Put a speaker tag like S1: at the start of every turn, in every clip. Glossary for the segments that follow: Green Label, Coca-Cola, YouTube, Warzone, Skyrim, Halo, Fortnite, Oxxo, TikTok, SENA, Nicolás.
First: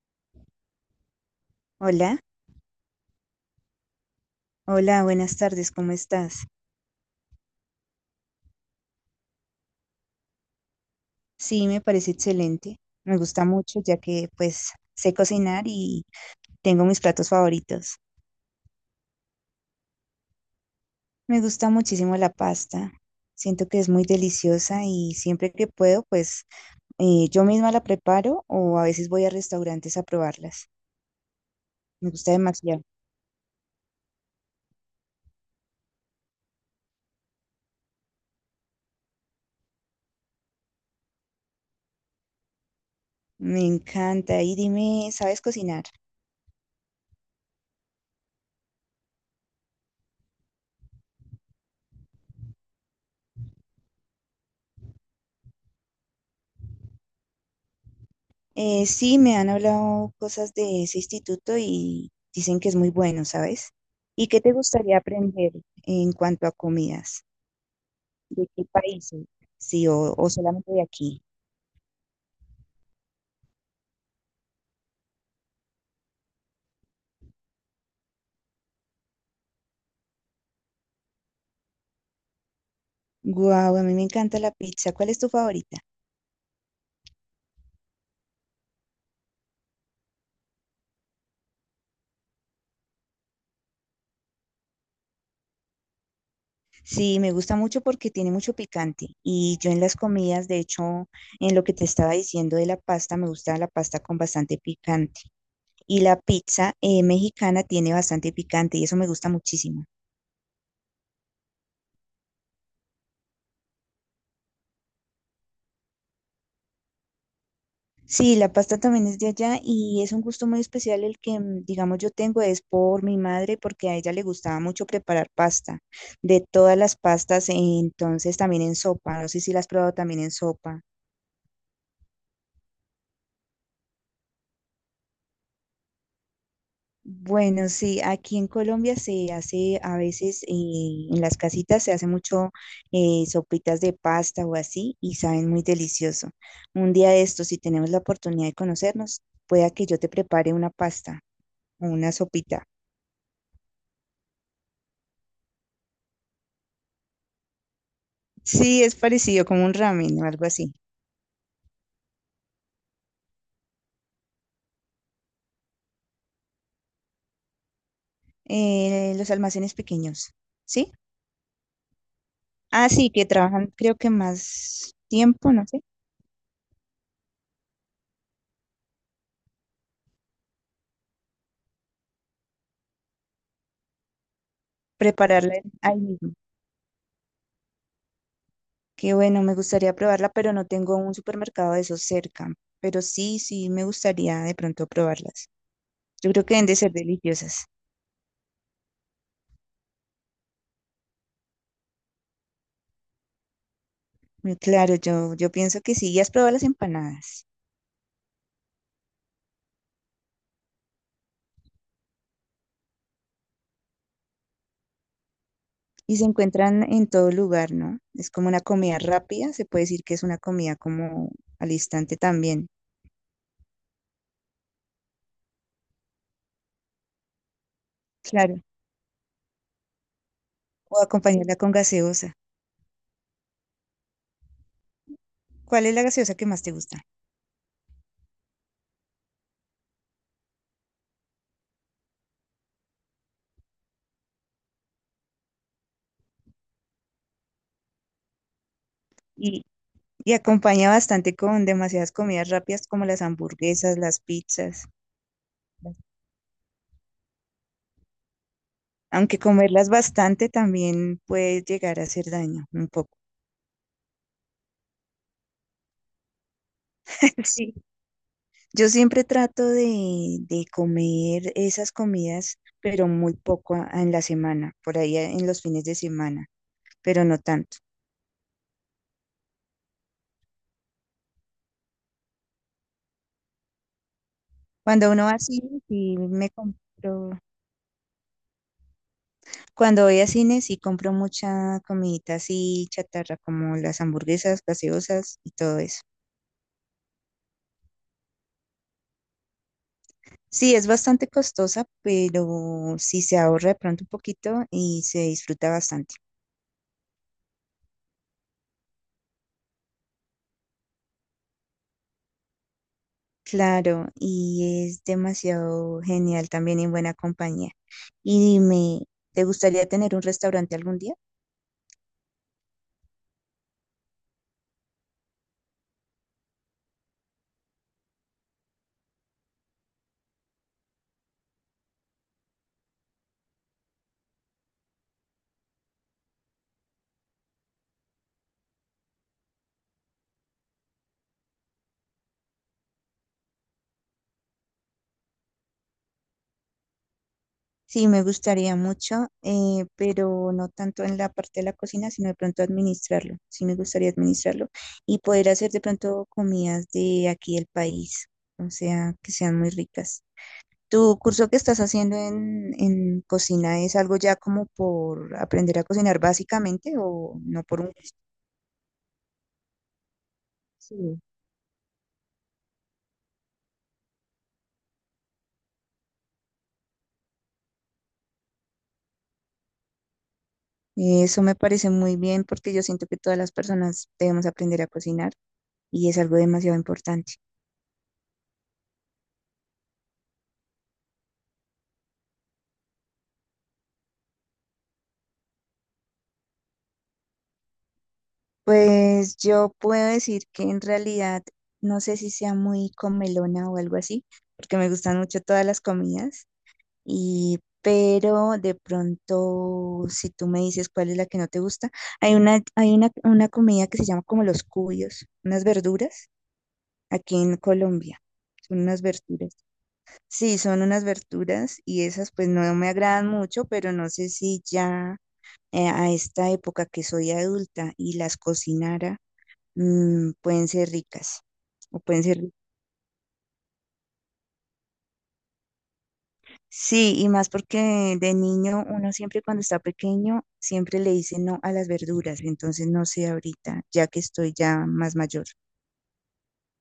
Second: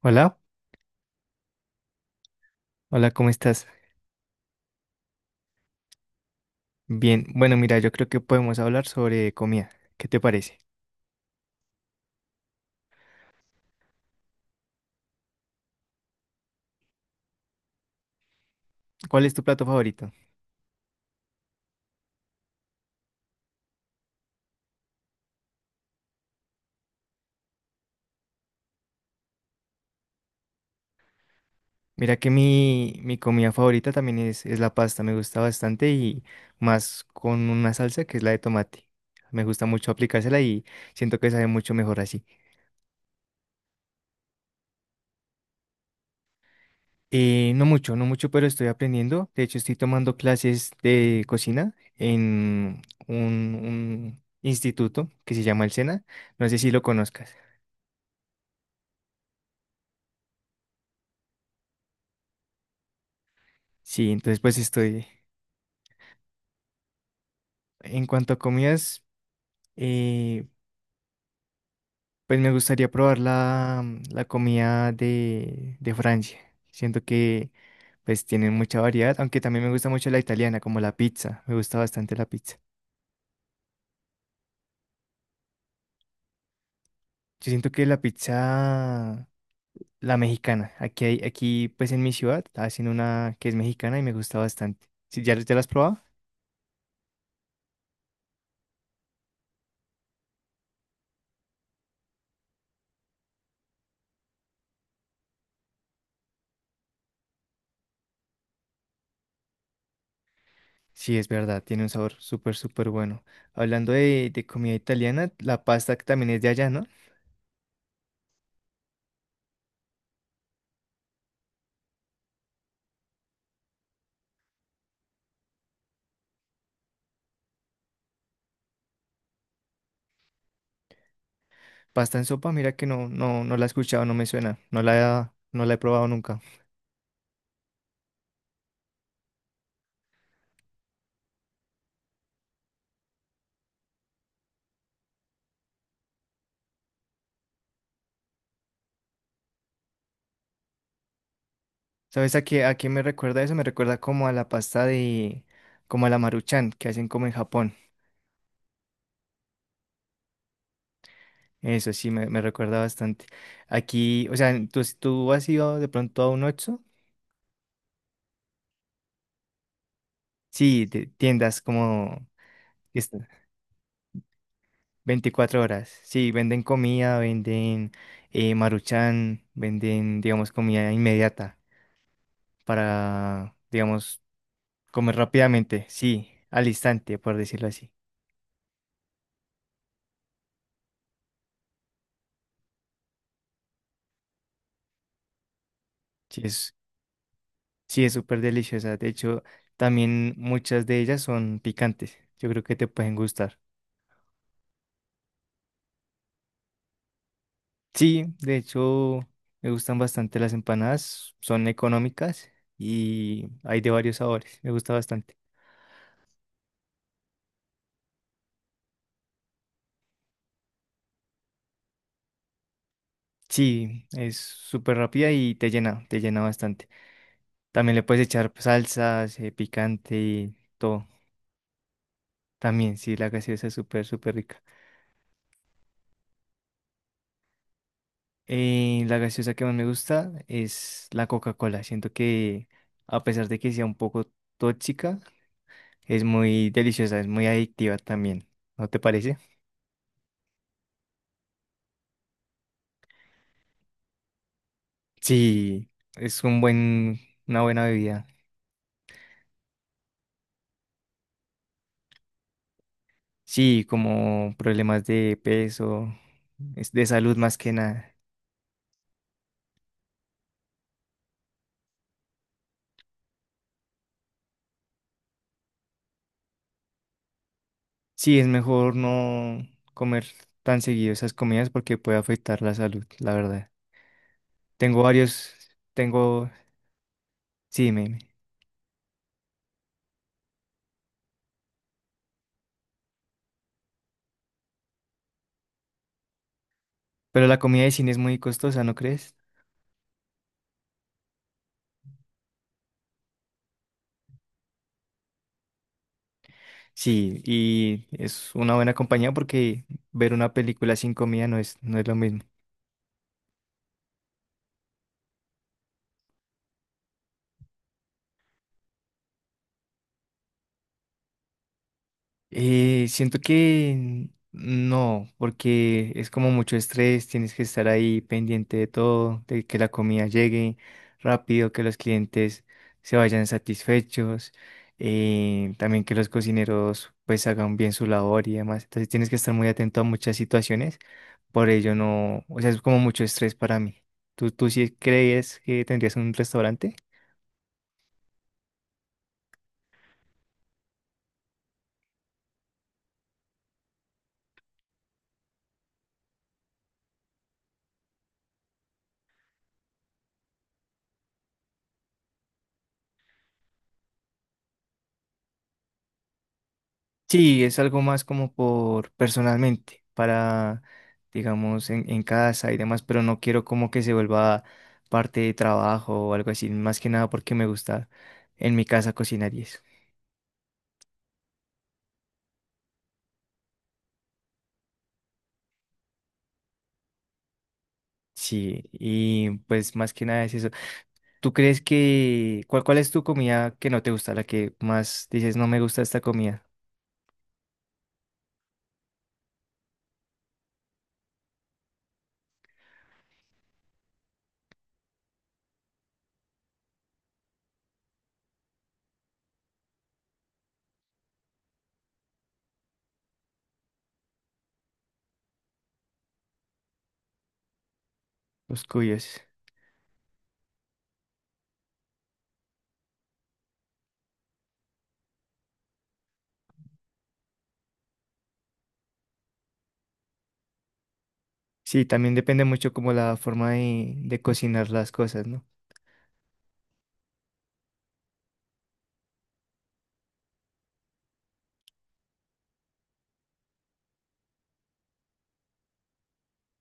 S1: Hola,
S2: Hola,
S1: hola, ¿cómo estás?
S2: hola, buenas tardes, ¿cómo estás?
S1: Bien, bueno, mira, yo creo que podemos hablar sobre comida. ¿Qué te parece?
S2: Sí, me parece excelente. Me gusta mucho ya que pues sé cocinar y tengo mis platos favoritos.
S1: ¿Cuál es tu plato favorito?
S2: Me gusta muchísimo la pasta. Siento que es muy deliciosa y siempre que puedo pues yo misma la preparo o a veces voy a restaurantes a probarlas. Me
S1: Mira que
S2: gusta demasiado.
S1: mi comida favorita también es la pasta, me gusta bastante y más con una salsa que es la de tomate. Me gusta mucho aplicársela y siento que sabe mucho mejor así.
S2: Me encanta. Y dime, ¿sabes cocinar?
S1: No mucho, no mucho, pero estoy aprendiendo. De hecho, estoy tomando clases de cocina en un instituto que se llama el SENA. No sé si lo conozcas.
S2: Sí, me han hablado cosas de ese instituto y dicen que es muy bueno, ¿sabes?
S1: Sí,
S2: ¿Y
S1: entonces
S2: qué te
S1: pues
S2: gustaría
S1: estoy...
S2: aprender en cuanto a comidas?
S1: En cuanto a
S2: ¿De qué
S1: comidas,
S2: países? Sí, o
S1: eh,
S2: solamente de aquí.
S1: pues me gustaría probar la comida de Francia. Siento que pues tienen mucha variedad, aunque también me gusta mucho la italiana, como la pizza. Me gusta bastante la pizza.
S2: Guau, a mí me encanta la pizza. ¿Cuál es tu favorita?
S1: Yo siento que la pizza, la mexicana, aquí hay, aquí pues en mi ciudad hacen una que es mexicana y me gusta bastante. ¿Sí, ya, ya la has probado?
S2: Sí, me gusta mucho porque tiene mucho picante. Y yo en las comidas, de hecho, en lo que te estaba diciendo de la pasta, me gusta la pasta con bastante picante. Y la pizza mexicana tiene bastante picante y eso me gusta muchísimo.
S1: Sí, es verdad, tiene un sabor súper, súper bueno. Hablando de comida italiana, la pasta que también es de allá, ¿no?
S2: Sí, la pasta también es de allá y es un gusto muy especial el que, mm, digamos, yo tengo es por mi madre porque a ella le gustaba mucho preparar pasta, de todas las pastas, entonces también en sopa, no sé si la has probado también en sopa.
S1: Pasta en sopa, mira que no, no, no la he escuchado, no me suena, no la, no la he probado nunca.
S2: Bueno, sí, aquí en Colombia se hace a veces en las casitas se hace mucho sopitas de pasta o así y saben muy delicioso. Un día de estos, si tenemos la oportunidad de conocernos, pueda que yo te prepare una pasta o una
S1: ¿Sabes
S2: sopita.
S1: a qué me recuerda eso? Me recuerda como a la pasta de, como a la maruchan que hacen como en Japón.
S2: Sí, es parecido como un ramen o algo así.
S1: Eso sí, me recuerda bastante. Aquí, o sea, ¿tú has ido de pronto a un Oxxo?
S2: Los almacenes pequeños,
S1: Sí,
S2: ¿sí?
S1: de tiendas como
S2: Ah,
S1: es-
S2: sí, que trabajan creo que más tiempo,
S1: 24
S2: no sé,
S1: horas. Sí, venden comida, venden maruchan, venden, digamos, comida inmediata para, digamos, comer rápidamente,
S2: ahí
S1: sí,
S2: mismo.
S1: al instante, por decirlo así.
S2: Qué bueno, me gustaría probarla, pero no tengo un supermercado de esos cerca. Pero sí, sí, me gustaría de pronto probarlas. Yo
S1: Sí,
S2: creo que deben
S1: es,
S2: de ser deliciosas.
S1: sí, es súper deliciosa. De hecho, también muchas de ellas son picantes. Yo creo que te pueden gustar.
S2: Muy claro, yo pienso que sí. Ya has probado las empanadas.
S1: Sí, de hecho, me gustan bastante las empanadas. Son económicas y hay de varios sabores. Me gusta bastante.
S2: Y se encuentran en todo lugar, ¿no? Es como una comida rápida, se puede decir que es una comida como al instante también.
S1: Sí, es súper rápida y te llena bastante. También le puedes echar
S2: Claro,
S1: salsas, picante y
S2: o
S1: todo.
S2: acompañarla con gaseosa.
S1: También, sí, la gaseosa es súper, súper rica.
S2: ¿Cuál es la gaseosa que más te gusta?
S1: La gaseosa que más me gusta es la Coca-Cola. Siento que a pesar de que sea un poco tóxica, es muy deliciosa, es muy adictiva también. ¿No te parece?
S2: Y, y acompaña bastante con demasiadas comidas rápidas como las hamburguesas, las pizzas.
S1: Sí, es un buen, una buena bebida.
S2: Aunque comerlas bastante también puede llegar a hacer daño un poco.
S1: Sí, como problemas de peso, es de salud más que
S2: Sí.
S1: nada.
S2: Yo siempre trato de comer esas comidas, pero muy poco en la semana, por ahí en los fines de semana, pero no tanto.
S1: Sí, es mejor no comer tan seguido esas comidas porque puede afectar la salud, la verdad. Tengo
S2: Cuando uno va
S1: varios,
S2: así, sí
S1: tengo,
S2: me compro.
S1: sí, me,
S2: Cuando voy a cine sí compro mucha comidita así chatarra, como las hamburguesas, gaseosas y todo eso.
S1: pero la comida de cine es muy costosa, ¿no crees?
S2: Sí, es bastante costosa, pero sí se ahorra de pronto un poquito y se disfruta bastante.
S1: Sí, y es una buena compañía porque ver una película sin comida no es, no es lo mismo.
S2: Claro, y es demasiado genial también en buena compañía. Y dime, ¿te gustaría tener un restaurante algún día?
S1: Siento que no, porque es como mucho estrés, tienes que estar ahí pendiente de todo, de que la comida llegue rápido, que los clientes se vayan satisfechos, también que los cocineros pues hagan bien su labor y demás. Entonces tienes que estar muy atento a muchas situaciones. Por ello no, o sea, es como mucho estrés para mí. ¿Tú sí crees que tendrías un restaurante?
S2: Sí, me gustaría mucho, pero no tanto en la parte de la cocina, sino de pronto administrarlo. Sí, me gustaría administrarlo y poder hacer de pronto comidas de aquí del país, o sea, que sean muy ricas. ¿Tu curso que estás haciendo en cocina es algo ya como por aprender a cocinar básicamente o
S1: Sí,
S2: no
S1: es
S2: por un...
S1: algo más como por personalmente, para,
S2: Sí.
S1: digamos, en casa y demás, pero no quiero como que se vuelva parte de trabajo o algo así, más que nada porque me gusta en mi casa cocinar y eso.
S2: Eso me parece muy bien porque yo siento que todas las personas debemos aprender a cocinar y es algo demasiado importante.
S1: Sí, y pues más que nada es eso. ¿Tú crees que, cuál, cuál es tu comida que no te gusta, la que más dices no me gusta esta comida?
S2: Pues yo puedo decir que en realidad no sé si sea muy comelona o algo así, porque me gustan mucho todas las comidas, y pero de pronto si tú me dices cuál es la que no te gusta, hay una comida que se llama como los cubios, unas verduras aquí en Colombia. Son
S1: Los
S2: unas
S1: cuyos.
S2: verduras. Sí, son unas verduras y esas pues no me agradan mucho, pero no sé si ya a esta época que soy adulta y las cocinara mm, pueden ser ricas o
S1: Sí,
S2: pueden
S1: también
S2: ser ricas.
S1: depende mucho como la forma de cocinar las cosas, ¿no?
S2: Sí, y más porque de niño uno siempre cuando está pequeño siempre le dice no a las verduras, entonces no sé ahorita, ya que estoy ya más mayor.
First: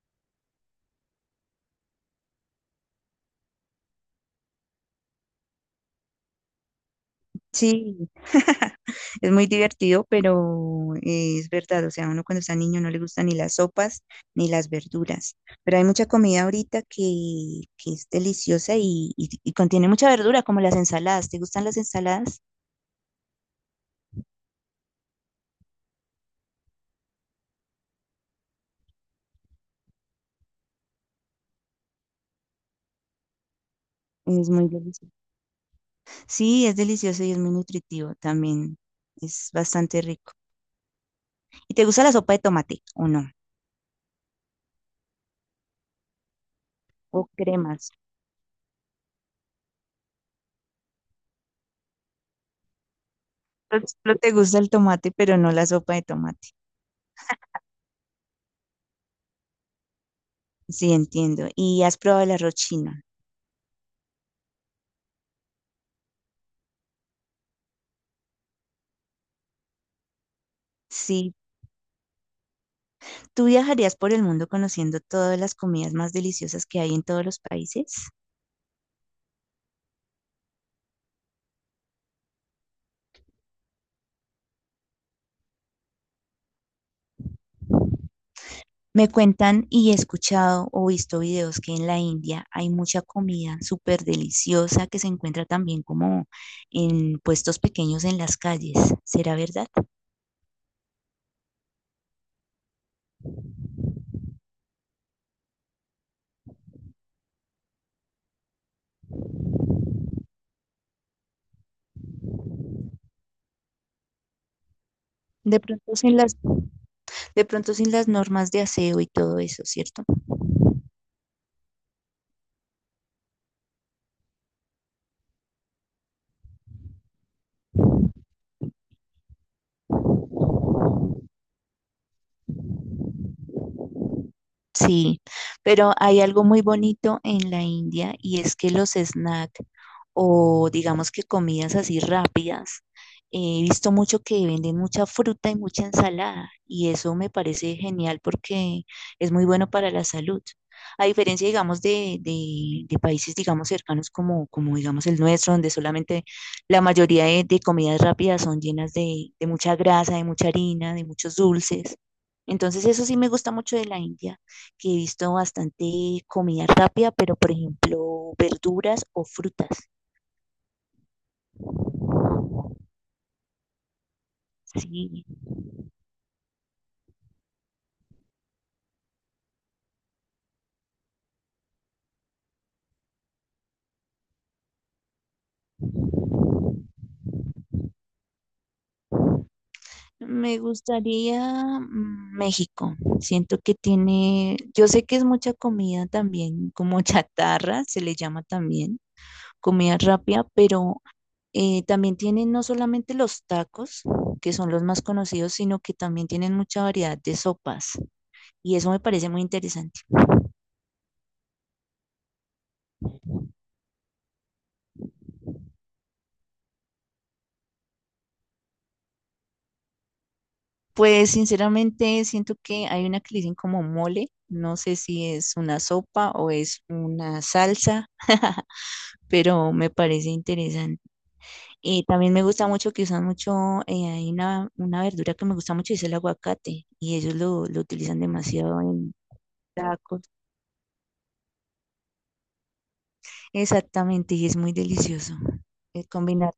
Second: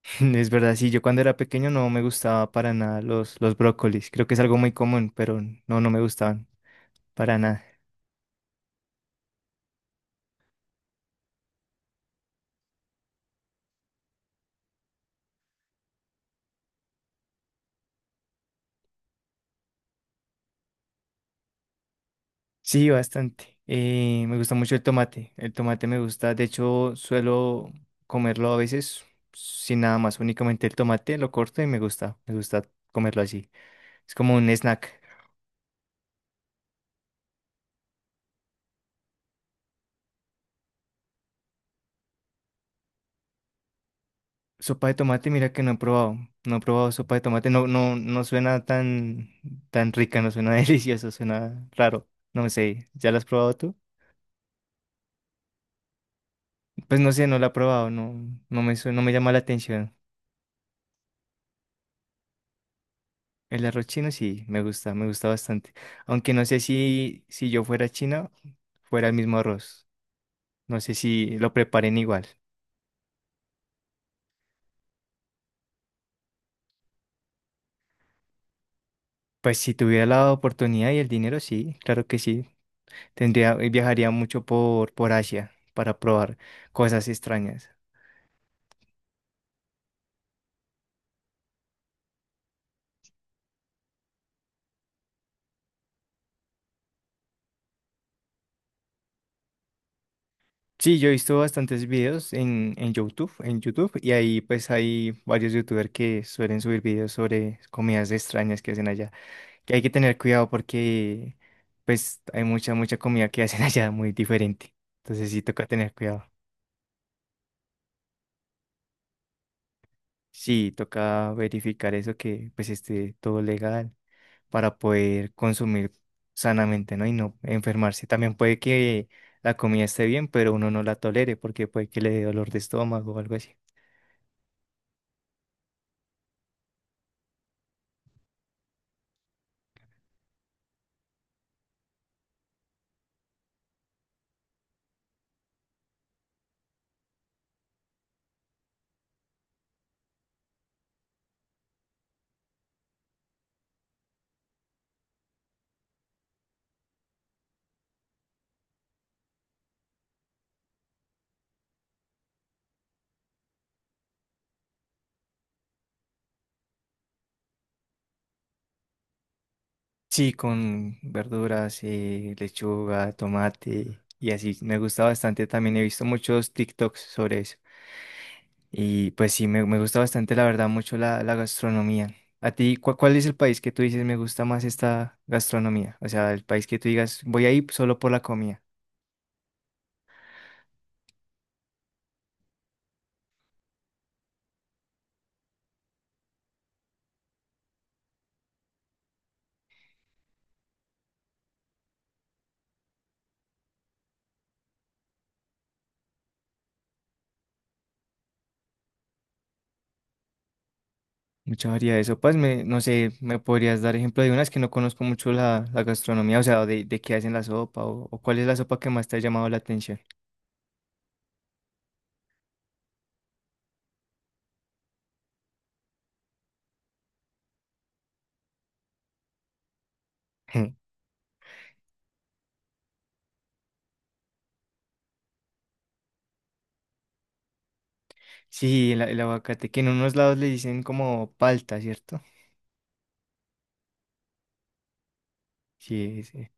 S1: Es verdad, sí, yo cuando era pequeño no me gustaba para nada los brócolis. Creo que es algo muy común, pero no, no me gustaban para nada.
S2: Sí, es muy divertido, pero es verdad, o sea, uno cuando está niño no le gustan ni las sopas ni las verduras, pero hay mucha comida ahorita que es deliciosa y y contiene mucha verdura, como las ensaladas. ¿Te gustan las ensaladas?
S1: Sí, bastante. Me gusta mucho el tomate. El tomate me gusta, de hecho, suelo comerlo a veces sin nada más, únicamente el tomate lo corto y me gusta comerlo así. Es como
S2: Es
S1: un
S2: muy
S1: snack.
S2: delicioso. Sí, es delicioso y es muy nutritivo también. Es bastante rico. ¿Y te gusta la sopa de tomate o no?
S1: Sopa de tomate, mira que no he probado. No he probado sopa de
S2: ¿O
S1: tomate. No,
S2: cremas?
S1: no, no suena tan, tan rica, no suena delicioso, suena raro. No sé, ¿ya la has probado tú?
S2: Solo te gusta el tomate, pero no la sopa de tomate.
S1: Pues no sé, no la he probado, no, no me, no me llama la atención.
S2: Sí, entiendo. ¿Y has probado el arroz chino?
S1: El arroz chino sí, me gusta bastante. Aunque no sé si, si yo fuera china, fuera el mismo arroz. No sé
S2: Sí.
S1: si lo preparen igual.
S2: ¿Tú viajarías por el mundo conociendo todas las comidas más deliciosas que hay en todos los países?
S1: Pues si tuviera la oportunidad y el dinero, sí, claro que sí. Tendría, viajaría mucho por Asia para probar cosas extrañas.
S2: Me cuentan y he escuchado o visto videos que en la India hay mucha comida súper deliciosa que se encuentra también como en puestos pequeños en las calles. ¿Será verdad?
S1: Sí, yo he visto bastantes videos en YouTube, y ahí pues hay varios youtubers que suelen subir videos sobre comidas extrañas que hacen allá, que hay que tener cuidado porque pues hay mucha, mucha comida que hacen allá muy diferente, entonces sí
S2: De
S1: toca tener
S2: pronto sin
S1: cuidado.
S2: las, de pronto sin las normas de aseo y todo eso, ¿cierto?
S1: Sí, toca verificar eso que pues esté todo legal para poder consumir sanamente, ¿no? Y no enfermarse. También puede que la comida esté bien, pero uno no la tolere porque puede que le dé dolor de estómago o algo así.
S2: Sí, pero hay algo muy bonito en la India y es que los snacks o digamos que comidas así rápidas, he visto mucho que venden mucha fruta y mucha ensalada y eso me parece genial porque es muy bueno para la salud. A diferencia, digamos, de países, digamos, cercanos como, como, digamos, el nuestro, donde solamente la mayoría de comidas rápidas son llenas de mucha grasa, de mucha harina, de muchos dulces. Entonces, eso sí me gusta mucho de la India que he visto bastante comida rápida, pero por ejemplo, verduras o frutas.
S1: Sí, con verduras, lechuga, tomate y así. Me gusta
S2: Sí,
S1: bastante también. He visto muchos TikToks sobre eso. Y pues sí, me gusta bastante, la verdad, mucho la gastronomía. ¿A ti cuál, es el país que tú dices me gusta más esta gastronomía? O sea, el país que tú digas, voy ahí solo por la comida.
S2: me gustaría mm, México. Siento que tiene, yo sé que es mucha comida también, como chatarra, se le llama también, comida rápida, pero también tienen no solamente los tacos, que son los más conocidos, sino que también tienen mucha variedad de sopas. Y eso me parece muy interesante.
S1: Mucha variedad de sopas, me, no sé, ¿me podrías dar ejemplo de unas que no conozco mucho la gastronomía? O sea, de qué hacen la sopa o cuál es la sopa que más te ha llamado la atención.
S2: Pues sinceramente siento que hay una que le dicen como mole, no sé si es una sopa o es una salsa, pero me parece interesante. Y también me gusta mucho que usan mucho, hay una verdura que me gusta mucho, es el aguacate, y ellos lo utilizan demasiado
S1: Sí, el,
S2: en
S1: el aguacate, que en unos
S2: tacos.
S1: lados le dicen como palta, ¿cierto?
S2: Exactamente, y es muy delicioso
S1: Sí,
S2: combinar,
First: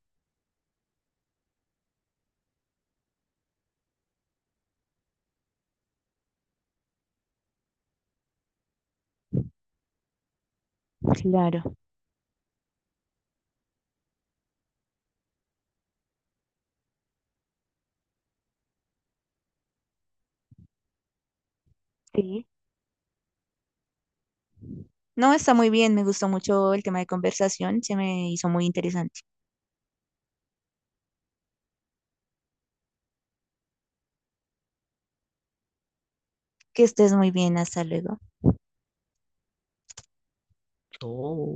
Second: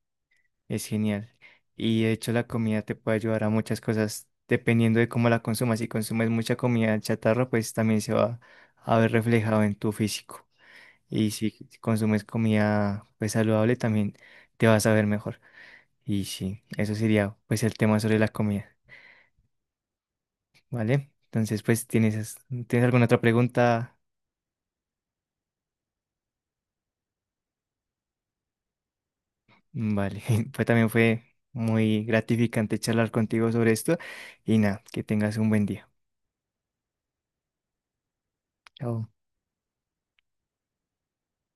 S1: es genial. Y de hecho la comida te puede ayudar a muchas cosas dependiendo de cómo la consumas. Si consumes mucha comida chatarra, pues también se va a ver reflejado en tu físico. Y si
S2: claro.
S1: consumes comida pues saludable, también te vas a ver mejor. Y sí, eso sería pues el tema sobre la comida, ¿vale? Entonces, pues, ¿tienes,
S2: Sí.
S1: tienes alguna otra pregunta?
S2: No, está muy bien, me gustó mucho el tema de conversación, se me hizo muy interesante.
S1: Vale, pues también fue muy gratificante charlar contigo sobre esto y nada, que tengas un buen día.
S2: Que estés muy bien, hasta luego.
S1: Chao.